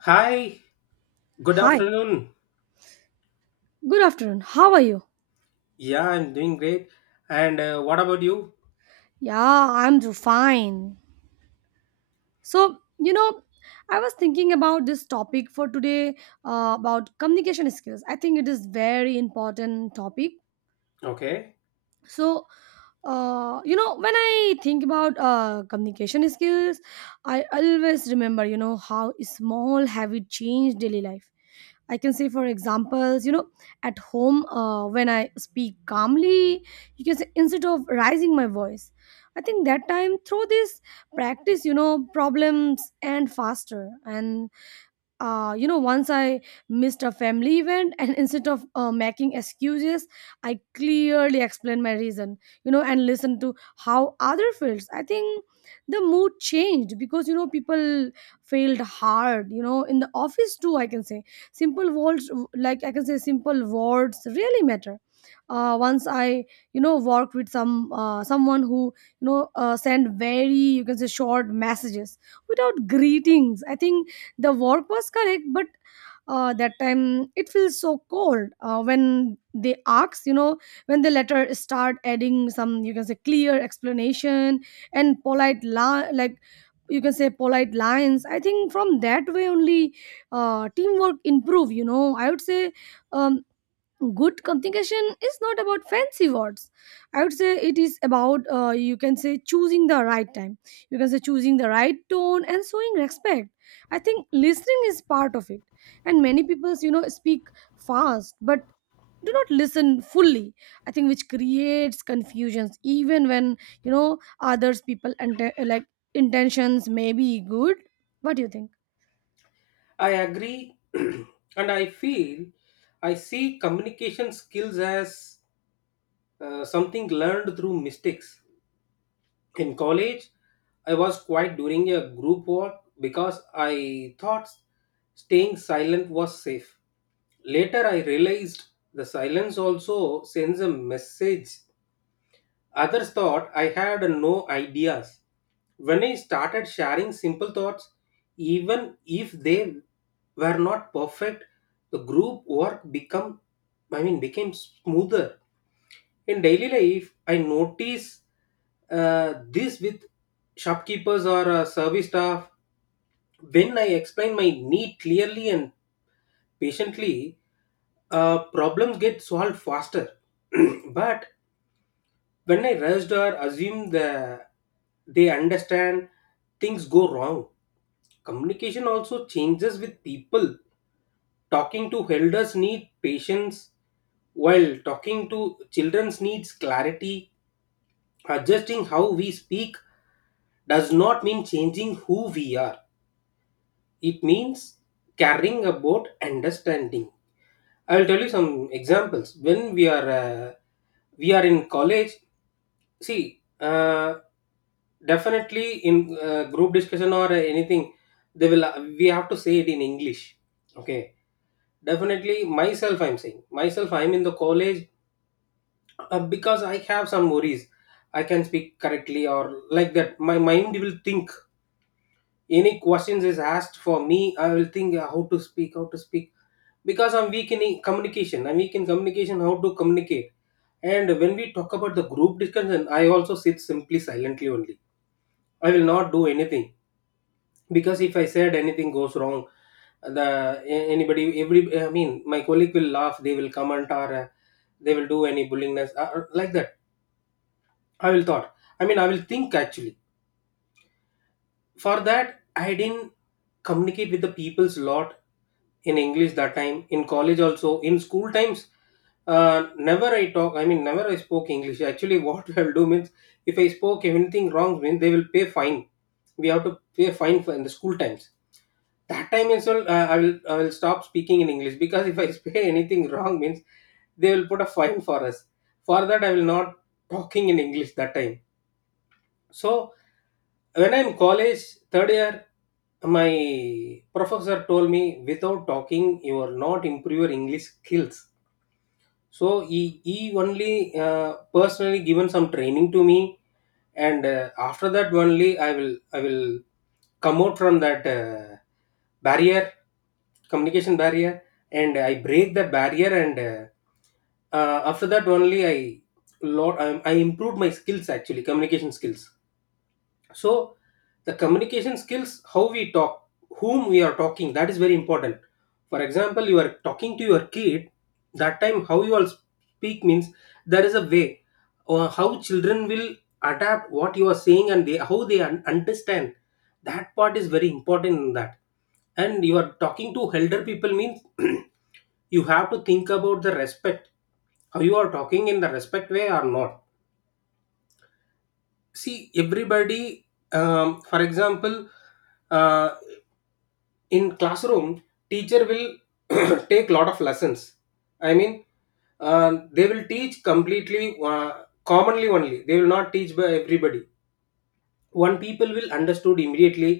Hi, good Hi, afternoon. good afternoon. How are you? Yeah, I'm doing great. And what about you? Yeah, I'm fine. So, you know, I was thinking about this topic for today about communication skills. I think it is very important topic. Okay, So, when I think about communication skills, I always remember, you know, how small have it changed daily life I can say, for examples, you know, at home when I speak calmly, you can say instead of rising my voice. I think that time through this practice, you know, problems and faster. Once I missed a family event, and instead of making excuses, I clearly explained my reason, you know, and listened to how other feels. I think the mood changed because you know people failed hard, you know, in the office too. I can say simple words, like I can say simple words, really matter. Once I, you know, worked with someone who, sent very you can say short messages without greetings. I think the work was correct but that time it feels so cold when they later start adding some you can say clear explanation and like you can say polite lines. I think from that way only teamwork improve, you know, I would say um, good communication is not about fancy words. I would say it is about you can say choosing the right time, you can say choosing the right tone and showing respect. I think listening is part of it, and many people you know speak fast but do not listen fully. I think which creates confusions even when, you know, others people and like intentions may be good. What do you think? I agree. and I feel I see communication skills as something learned through mistakes. In college, I was quiet during a group work because I thought staying silent was safe. Later, I realized the silence also sends a message. Others thought I had no ideas. When I started sharing simple thoughts, even if they were not perfect, the group work become I mean became smoother. In daily life, I notice this with shopkeepers or service staff. When I explain my need clearly and patiently, problems get solved faster. But when I rushed or assume the, they understand, things go wrong. Communication also changes with people. Talking to elders need patience, while talking to children needs clarity. Adjusting how we speak does not mean changing who we are. It means caring about understanding. I'll tell you some examples. When we are We are in college. See, definitely in group discussion or anything, they will. We have to say it in English. Okay. Definitely, myself, I'm saying myself. I'm in the college because I have some worries. I can speak correctly or like that. My mind will think. Any questions is asked for me, I will think how to speak, because I'm weak in communication. I'm weak in communication. How to communicate. And when we talk about the group discussion, I also sit simply silently only. I will not do anything because if I said anything goes wrong, anybody every my colleague will laugh. They will comment or they will do any bullingness like that. I will thought. I will think actually. For that I didn't communicate with the people's lot in English that time in college, also in school times. Never I talk. Never I spoke English. Actually, what I'll do means if I spoke anything wrong, means they will pay fine. We have to pay fine for in the school times. That time as well, I will stop speaking in English, because if I say anything wrong means they will put a fine for us. For that I will not talking in English that time. So when I'm college third year, my professor told me, without talking you are not improve your English skills. So he only uh, personally given some training to me. And after that only I will come out from that barrier, communication barrier. And I break that barrier. And after that only I improved my skills, actually communication skills. So the communication skills, how we talk, whom we are talking, that is very important. For example, you are talking to your kid, that time how you all speak means there is a way, or how children will adapt what you are saying and they how they understand. That part is very important in that. And you are talking to elder people means you have to think about the respect, how you are talking in the respect way or not. See, everybody, for example, uh, in classroom, teacher will take lot of lessons. I mean, they will teach completely, commonly only. They will not teach by everybody. One people will understood immediately,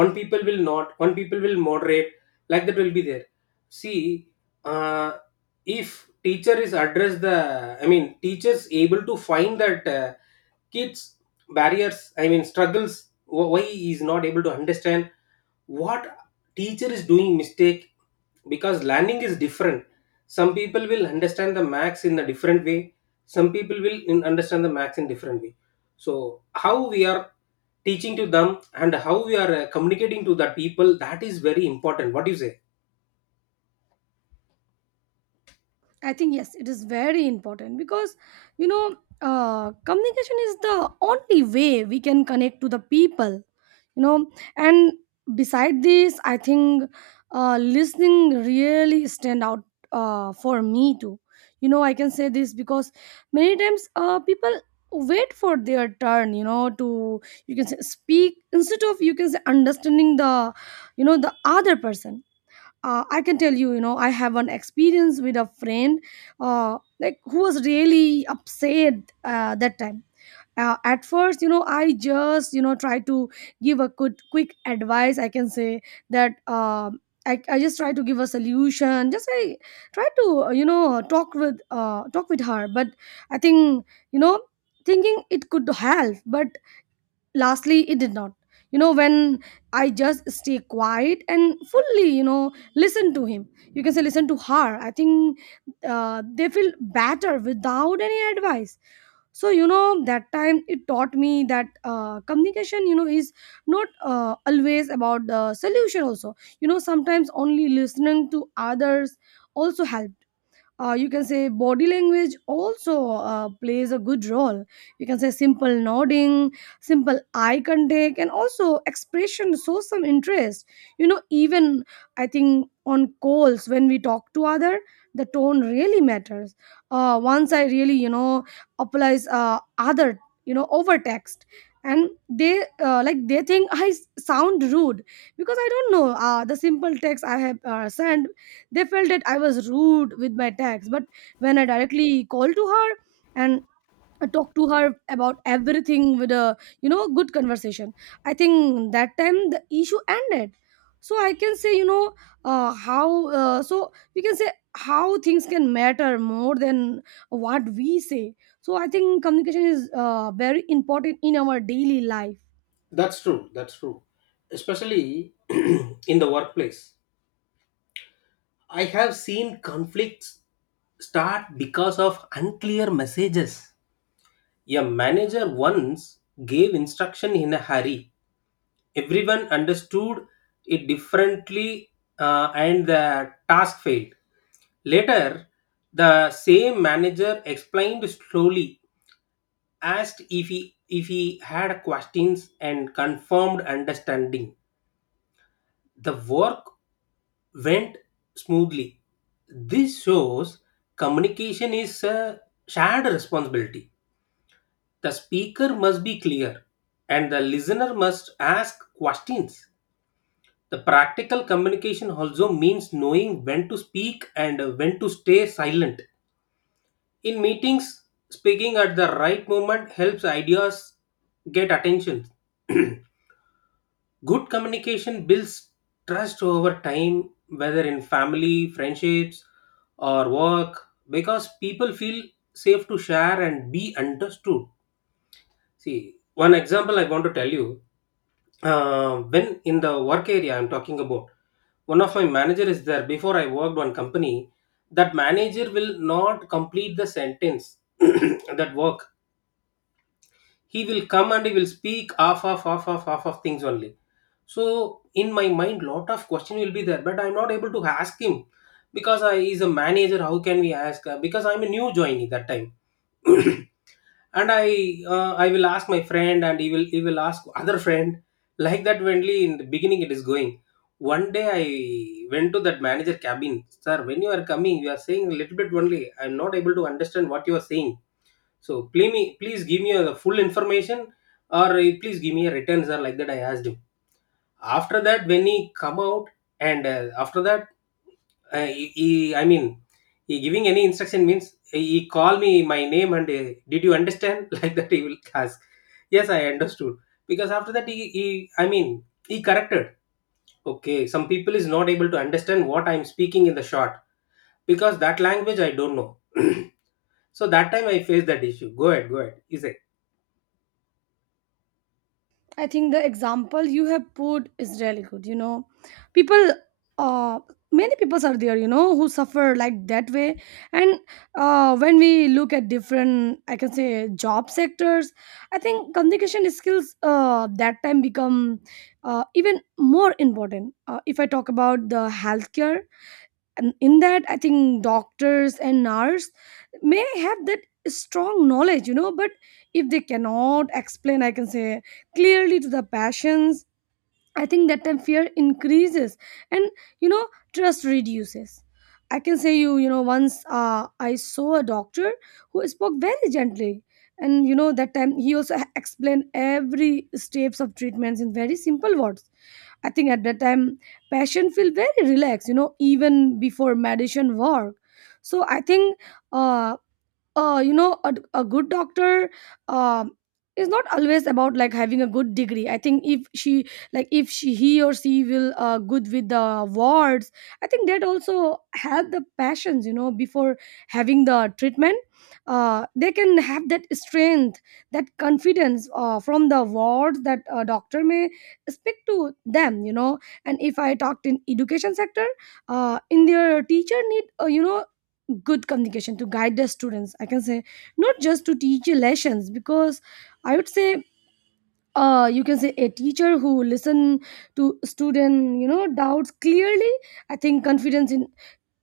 one people will not one people will moderate, like that will be there. See, uh, if teacher is address the, teachers able to find that kids barriers, struggles, why he is not able to understand, what teacher is doing mistake, because learning is different. Some people will understand the max in a different way, some people will understand the max in different way. So how we are teaching to them and how we are communicating to the people, that is very important. What do you say? I think yes, it is very important because you know communication is the only way we can connect to the people. You know, and beside this, I think listening really stand out for me too. You know, I can say this because many times people wait for their turn. You know, to you can say speak instead of you can say understanding the you know the other person. I can tell you, you know, I have an experience with a friend like who was really upset that time. At first, you know, I just you know try to give a good quick advice. I can say that I just try to give a solution. Just I try to talk with her but I think, you know, thinking it could help but lastly it did not. You know, when I just stay quiet and fully you know listen to him, you can say listen to her, I think they feel better without any advice. So you know that time it taught me that communication you know is not always about the solution also. You know, sometimes only listening to others also helps. You can say body language also plays a good role. You can say simple nodding, simple eye contact and also expression shows some interest. You know, even I think on calls when we talk to other, the tone really matters. Once I really, you know, applies other you know over text, and they like they think sound rude because I don't know the simple text I have sent. They felt that I was rude with my tax, but when I directly called to her and I talked to her about everything with a you know good conversation, I think that time the issue ended. So I can say, you know, how so we can say how things can matter more than what we say. So I think communication is very important in our daily life. That's true. That's true. Especially in the workplace. I have seen conflicts start because of unclear messages. A manager once gave instruction in a hurry. Everyone understood it differently, and the task failed. Later, the same manager explained slowly, asked if he had questions, and confirmed understanding. The work went smoothly. This shows communication is a shared responsibility. The speaker must be clear and the listener must ask questions. The practical communication also means knowing when to speak and when to stay silent. In meetings, speaking at the right moment helps ideas get attention. Good communication builds trust over time, whether in family, friendships, or work, because people feel safe to share and be understood. See, one example I want to tell you. When in the work area I'm talking about, one of my manager is there. Before I worked one company, that manager will not complete the sentence. That work, he will come and he will speak half of things only. So in my mind lot of question will be there, but I'm not able to ask him because I is a manager, how can we ask? Because I'm a new joinee that time. And I will ask my friend, and he will ask other friend. Like that only, in the beginning it is going. One day I went to that manager cabin. Sir, when you are coming, you are saying a little bit only. I'm not able to understand what you are saying. So please give me the full information, or please give me a returns sir. Like that, I asked him. After that, when he come out, and after that, uh, he, he- I mean, he giving any instruction means he call me my name and, did you understand? Like that, he will ask. Yes, I understood. Because after that, he corrected. Okay, some people is not able to understand what I am speaking in the short, because that language I don't know. So that time I faced that issue. Go ahead, go ahead. Is said. I think the example you have put is really good. You know, people, uh, many people are there, you know, who suffer like that way. And when we look at different, I can say, job sectors, I think communication skills that time become even more important. If I talk about the healthcare, and in that I think doctors and nurse may have that strong knowledge, you know, but if they cannot explain, I can say, clearly to the patients, I think that time fear increases, and, you know, trust reduces. I can say you, you know, once I saw a doctor who spoke very gently, and you know that time he also explained every steps of treatments in very simple words. I think at that time passion feel very relaxed, you know, even before medicine work. So I think uh, you know a, good doctor um is not always about like having a good degree. I think if she like if she he or she will good with the wards, I think that also help the patients. You know, before having the treatment, they can have that strength, that confidence from the wards that a doctor may speak to them, you know. And if I talked in education sector, in their teacher need you know good communication to guide the students. I can say not just to teach your lessons because I would say you can say a teacher who listen to student you know doubts clearly, I think confidence in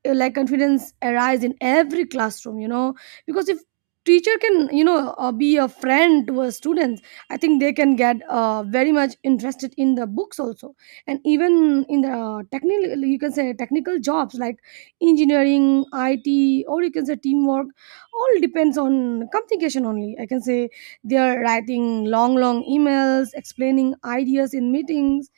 confidence arise in every classroom. You know, because if teacher can you know be a friend to a students, I think they can get very much interested in the books also. And even in the technical you can say technical jobs like engineering, it, or you can say teamwork, all depends on communication only, I can say. They are writing long long emails, explaining ideas in meetings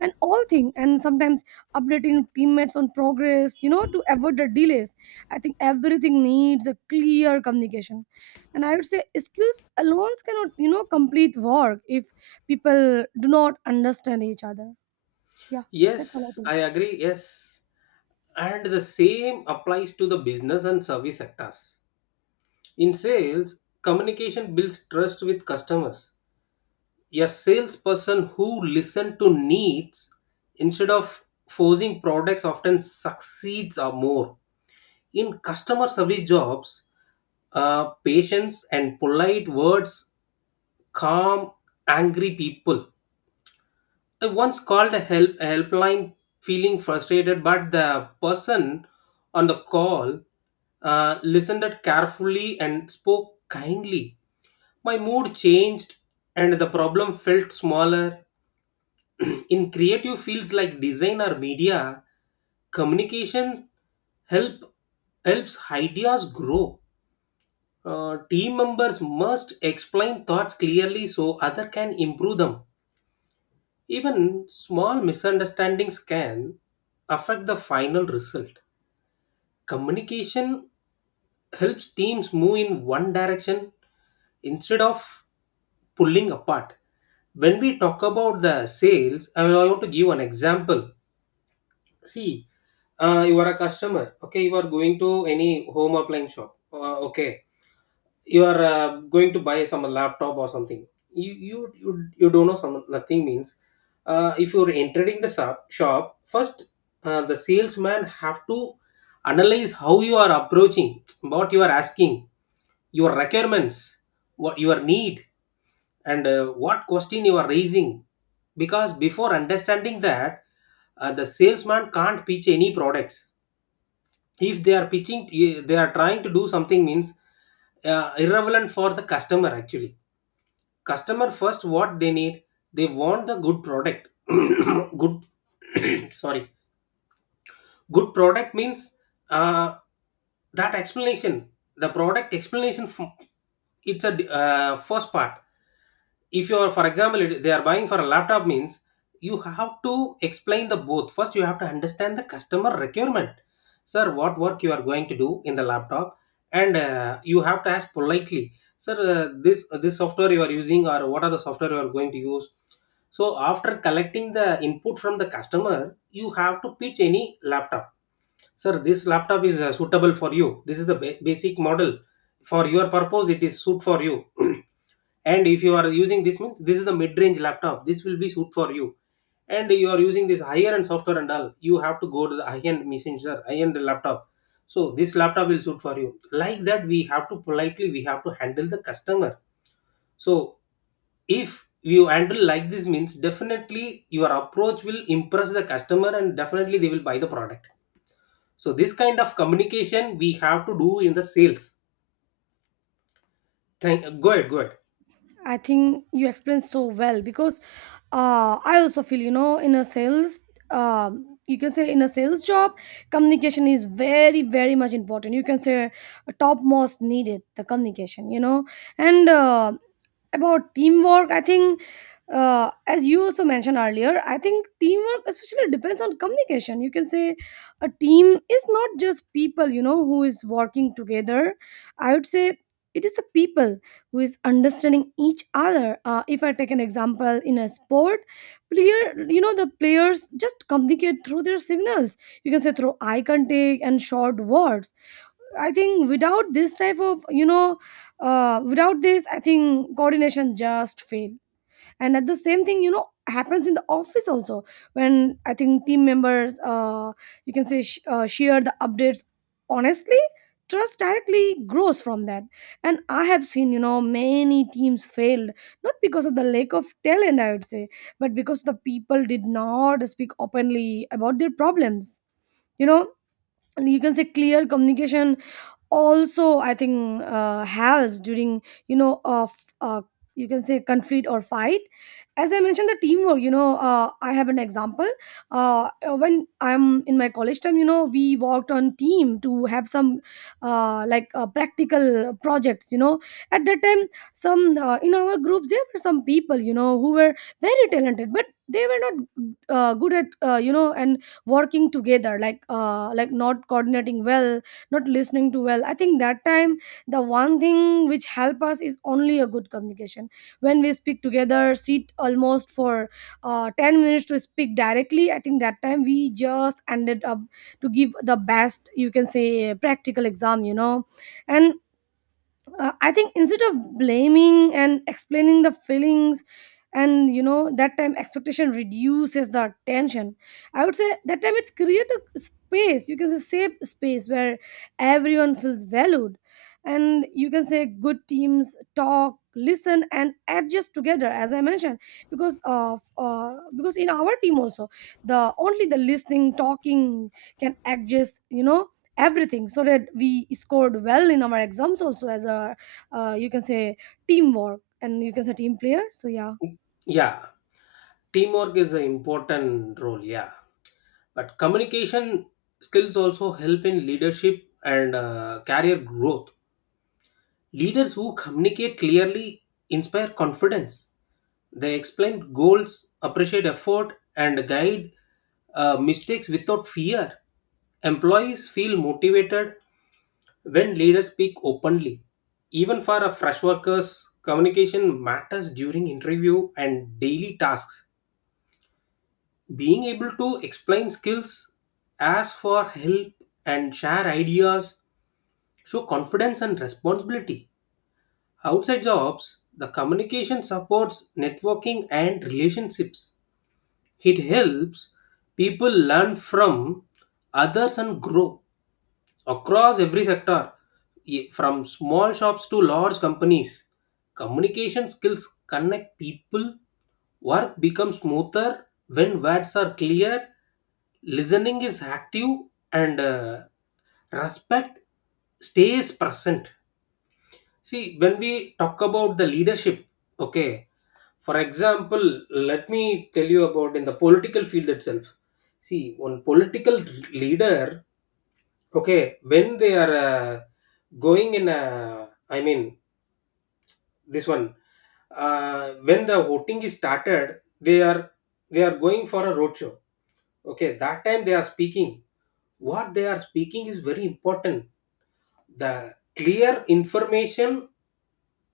and all thing, and sometimes updating teammates on progress, you know, to avoid the delays. I think everything needs a clear communication. And I would say skills alone cannot, you know, complete work if people do not understand each other. Yeah, that's all I Yes, think. I agree. Yes. And the same applies to the business and service sectors. In sales, communication builds trust with customers. A salesperson who listens to needs instead of forcing products often succeeds or more. In customer service jobs, patience and polite words calm angry people. I once called a helpline feeling frustrated, but the person on the call listened carefully and spoke kindly. My mood changed, and the problem felt smaller. In creative fields like design or media, communication help helps ideas grow. Team members must explain thoughts clearly so other can improve them. Even small misunderstandings can affect the final result. Communication helps teams move in one direction instead of pulling apart. When we talk about the sales, I want to give an example. See, you are a customer, okay, you are going to any home appliance shop, okay, you are going to buy some laptop or something. You don't know some nothing means, if you're entering the shop first, the salesman have to analyze how you are approaching, what you are asking, your requirements, what your need, and what question you are raising. Because before understanding that, the salesman can't pitch any products. If they are pitching, they are trying to do something means irrelevant for the customer. Actually customer first what they need, they want the good product good sorry, good product means uh, that explanation, the product explanation it's first part. If you are, for example they are buying for a laptop means, you have to explain the both. First you have to understand the customer requirement. Sir, what work you are going to do in the laptop? And you have to ask politely, sir, this software you are using, or what are the software you are going to use? So after collecting the input from the customer, you have to pitch any laptop. Sir, this laptop is suitable for you, this is the basic model, for your purpose it is suit for you. And if you are using this means, this is the mid-range laptop, this will be suit for you. And you are using this higher end software and all, you have to go to the high-end machine, sir, high-end laptop. So this laptop will suit for you. Like that, we have to politely, we have to handle the customer. So if you handle like this means, definitely your approach will impress the customer, and definitely they will buy the product. So this kind of communication we have to do in the sales. Thank Go ahead, go ahead. I think you explained so well because I also feel you know in a sales you can say in a sales job communication is very very much important. You can say topmost needed the communication, you know. And about teamwork, I think as you also mentioned earlier, I think teamwork especially depends on communication. You can say a team is not just people, you know, who is working together. I would say it is the people who is understanding each other. If I take an example in a sport player, you know, the players just communicate through their signals, you can say through eye contact and short words. I think without this type of, without this I think coordination just fail. And at the same thing you know happens in the office also when I think team members you can say sh- share the updates honestly, trust directly grows from that. And I have seen, you know, many teams failed not because of the lack of talent, I would say, but because the people did not speak openly about their problems, you know. You can say clear communication also, I think helps during you know of uh, you can say conflict or fight. As I mentioned the teamwork, you know, I have an example. uh, when I'm in my college time, you know, we worked on team to have some practical projects, you know. At that time, some in our group there were some people, you know, who were very talented but they were not good at you know and working together, like not coordinating well, not listening to well. I think that time the one thing which help us is only a good communication. When we speak together, sit almost for 10 minutes to speak directly, I think that time we just ended up to give the best, you can say, practical exam, you know. And I think instead of blaming and explaining the feelings and you know that time expectation reduces the tension. I would say that time it's create a space, you can say, safe space where everyone feels valued. And you can say good teams talk, listen and adjust together. As I mentioned, because in our team also, the only the listening talking can adjust, you know, everything, so that we scored well in our exams also as a you can say teamwork and you can say team player. So yeah, Yeah, teamwork is an important role. Yeah, but communication skills also help in leadership and career growth. Leaders who communicate clearly inspire confidence. They explain goals, appreciate effort, and guide mistakes without fear. Employees feel motivated when leaders speak openly. Even for a fresh workers, communication matters during interview and daily tasks. Being able to explain skills, ask for help, and share ideas show confidence and responsibility. Outside jobs, the communication supports networking and relationships. It helps people learn from others and grow across every sector, from small shops to large companies. Communication skills connect people. Work becomes smoother when words are clear, listening is active, and respect stays present. See, when we talk about the leadership, okay, for example, let me tell you about in the political field itself. See, one political leader. Okay, when they are going in, I mean, this one, when the voting is started, they are going for a roadshow. Okay, that time they are speaking. What they are speaking is very important. The clear information,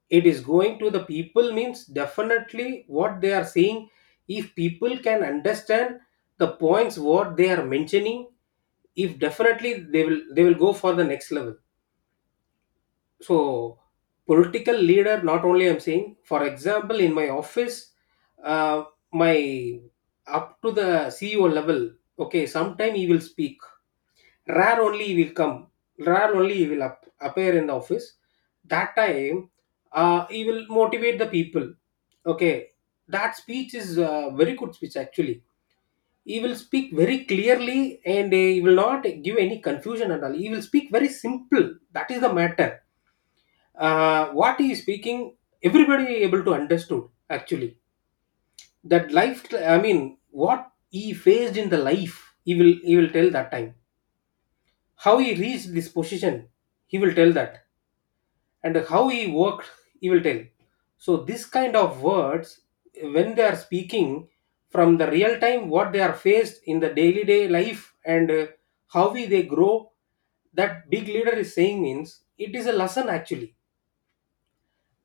it is going to the people means definitely what they are saying. If people can understand the points what they are mentioning, if definitely they will go for the next level. So, political leader, not only I'm saying, for example, in my office, uh, my up to the CEO level, okay, sometime he will speak. Rare only he will come. Rare only he will up, appear in the office. That time, he will motivate the people. Okay, that speech is a very good speech actually. He will speak very clearly and he will not give any confusion at all. He will speak very simple. That is the matter. What he is speaking, everybody able to understood actually. That life, I mean, what he faced in the life, he will tell that time how he reached this position. He will tell that, and how he worked, he will tell. So this kind of words, when they are speaking from the real time, what they are faced in the daily day life, and how we they grow, that big leader is saying means it is a lesson actually.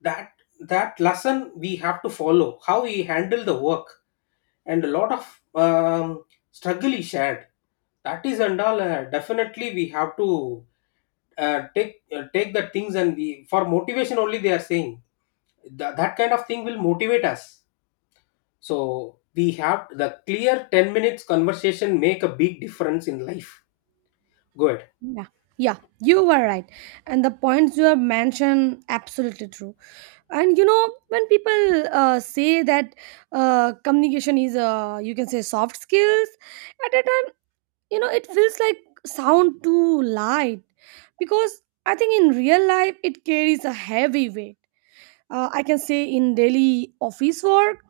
That that lesson we have to follow how he handled the work. And a lot of um, struggle he shared. That is and all, definitely we have to take the things and we for motivation only they are saying. That kind of thing will motivate us. So we have the clear 10 minutes conversation make a big difference in life. Good. yeah, yeah, you were right, and the points you have mentioned absolutely true. And you know when people say that communication is you can say soft skills at a time, you know it feels like sound too light because I think in real life it carries a heavy weight. I can say in daily office work,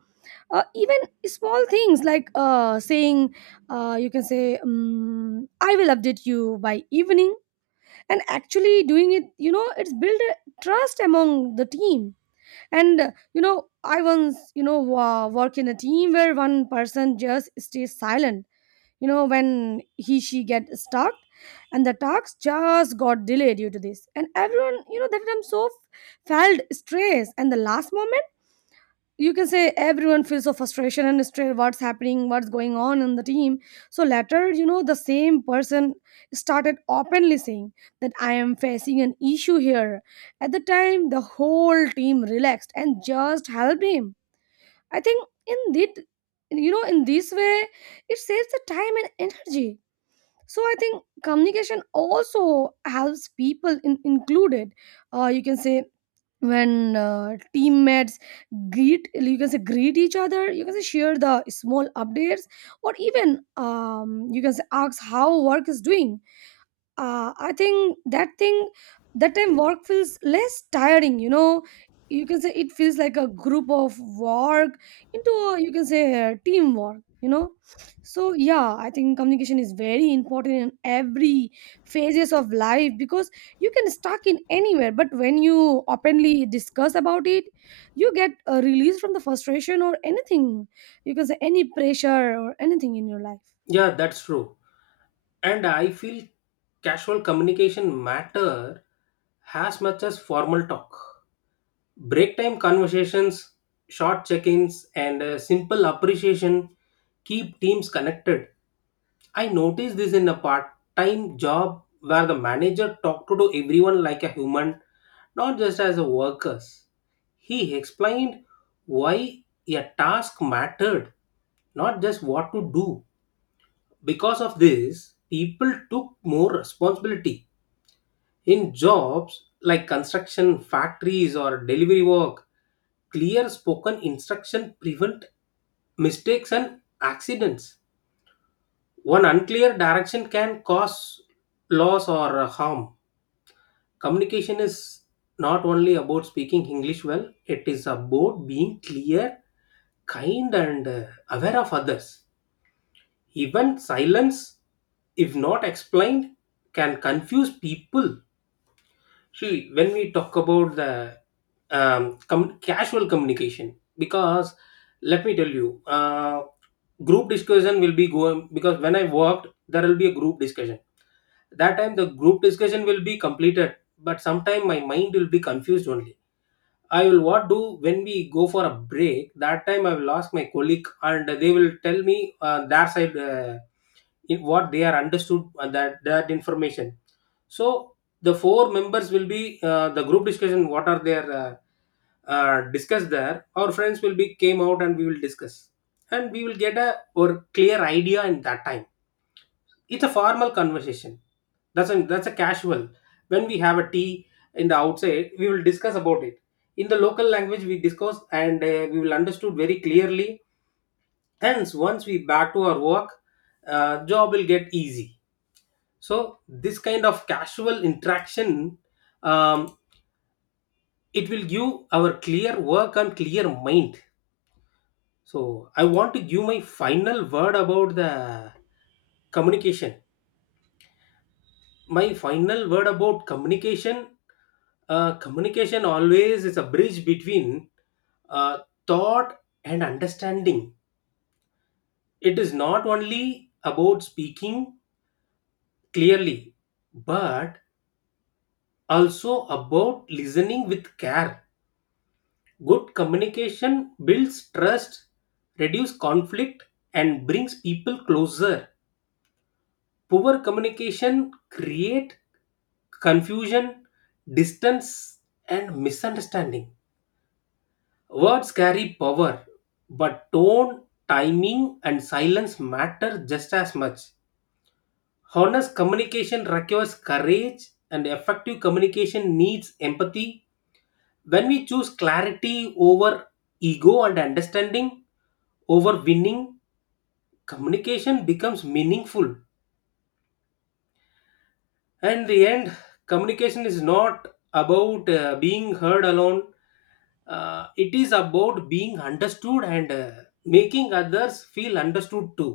even small things like saying you can say I will update you by evening and actually doing it, you know, it's build a trust among the team. And you know, I once, you know, work in a team where one person just stays silent, you know. When he she get stuck and the talks just got delayed due to this, and everyone, you know, that time so felt stress, and the last moment, you can say everyone feels of frustration and stress, what's happening, what's going on in the team. So later, you know, the same person started openly saying that I am facing an issue here. At the time the whole team relaxed and just helped him. I think in that, you know, in this way it saves the time and energy. So I think communication also helps people in, included. You can say when teammates greet, you can say greet each other, you can say share the small updates, or even you can say ask how work is doing. I think that thing, that time work feels less tiring. You know, you can say it feels like a group of work into a, you can say a teamwork. You know, so yeah, I think communication is very important in every phases of life because you can stuck in anywhere. But when you openly discuss about it, you get a release from the frustration or anything. You can say any pressure or anything in your life. Yeah, that's true. And I feel casual communication matter as much as formal talk. Break time conversations, short check-ins, and simple appreciation keep teams connected. I noticed this in a part-time job where the manager talked to everyone like a human, not just as a workers. He explained why a task mattered, not just what to do. Because of this, people took more responsibility in jobs like construction, factories, or delivery work. Clear spoken instruction prevent mistakes and accidents. One unclear direction can cause loss or harm. Communication is not only about speaking English well. It is about being clear, kind, and aware of others. Even silence, if not explained, can confuse people. See, when we talk about the casual communication, because let me tell you, group discussion will be going because when I worked, there will be a group discussion. That time the group discussion will be completed, but sometime my mind will be confused only. I will what do when we go for a break. That time I will ask my colleague, and they will tell me their side. In what they are understood, that that information. So the four members will be, the group discussion what are their discussed there, our friends will be came out and we will discuss, and we will get a or clear idea. In that time it's a formal conversation. That's a, that's a casual. When we have a tea in the outside, we will discuss about it in the local language. We discuss and we will understood very clearly. Hence once we back to our work, job will get easy. So this kind of casual interaction, um, it will give our clear work and clear mind. So I want to give my final word about the communication. My final word about communication: communication always is a bridge between uh, thought and understanding. It is not only about speaking clearly, but also about listening with care. Good communication builds trust, reduces conflict, and brings people closer. Poor communication creates confusion, distance, and misunderstanding. Words carry power, but tone, timing, and silence matter just as much. Honest communication requires courage, and effective communication needs empathy. When we choose clarity over ego and understanding over winning, communication becomes meaningful. And the end, communication is not about being heard alone. It is about being understood and making others feel understood too.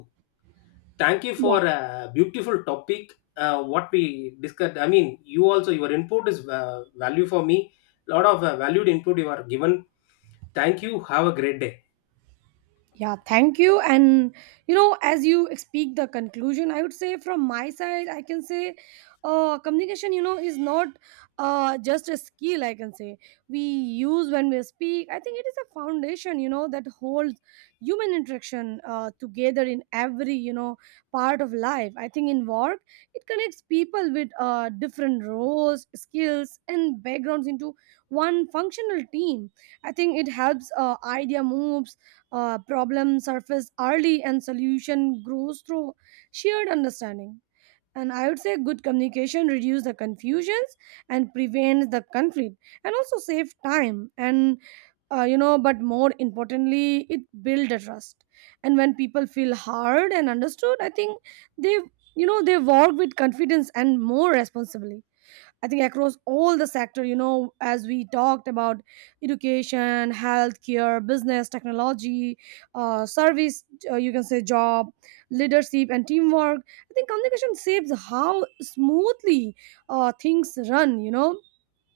Thank you Yeah. for a beautiful topic. What we discussed, I mean, you also, your input is value for me. Lot of valued input you are given. Thank you, have a great day. Yeah, thank you. And you know, as you speak the conclusion, I would say from my side, I can say communication, you know, is not just a skill, I can say. We use when we speak. I think it is a foundation, you know, that holds human interaction together in every, you know, part of life. I think in work, it connects people with different roles, skills, and backgrounds into one functional team. I think it helps idea moves, problem surface early and solution grows through shared understanding. And I would say good communication reduce the confusions and prevent the conflict and also save time. And you know, but more importantly, it build the trust. And when people feel heard and understood, I think they, you know, they work with confidence and more responsibly. I think across all the sector, you know, as we talked about education, healthcare, business, technology, service, you can say job, leadership, and teamwork. I think communication shapes how smoothly things run, you know,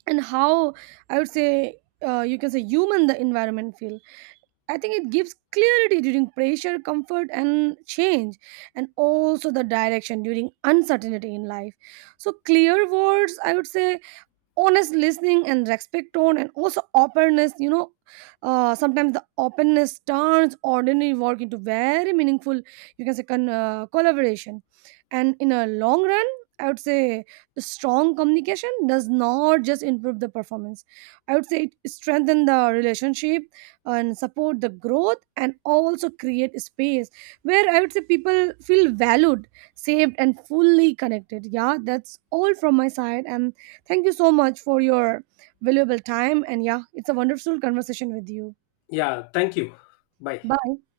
and how, I would say, you can say human the environment feel. I think it gives clarity during pressure, comfort, and change, and also the direction during uncertainty in life. So clear words, I would say, honest listening and respect tone and also openness, you know. Sometimes the openness turns ordinary work into very meaningful, you can say, collaboration. And in a long run, I would say strong communication does not just improve the performance. I would say it strengthens the relationship and support the growth and also create space where, I would say, people feel valued, saved and fully connected. Yeah, that's all from my side. And thank you so much for your valuable time. And yeah, it's a wonderful conversation with you. Yeah, thank you. Bye. Bye.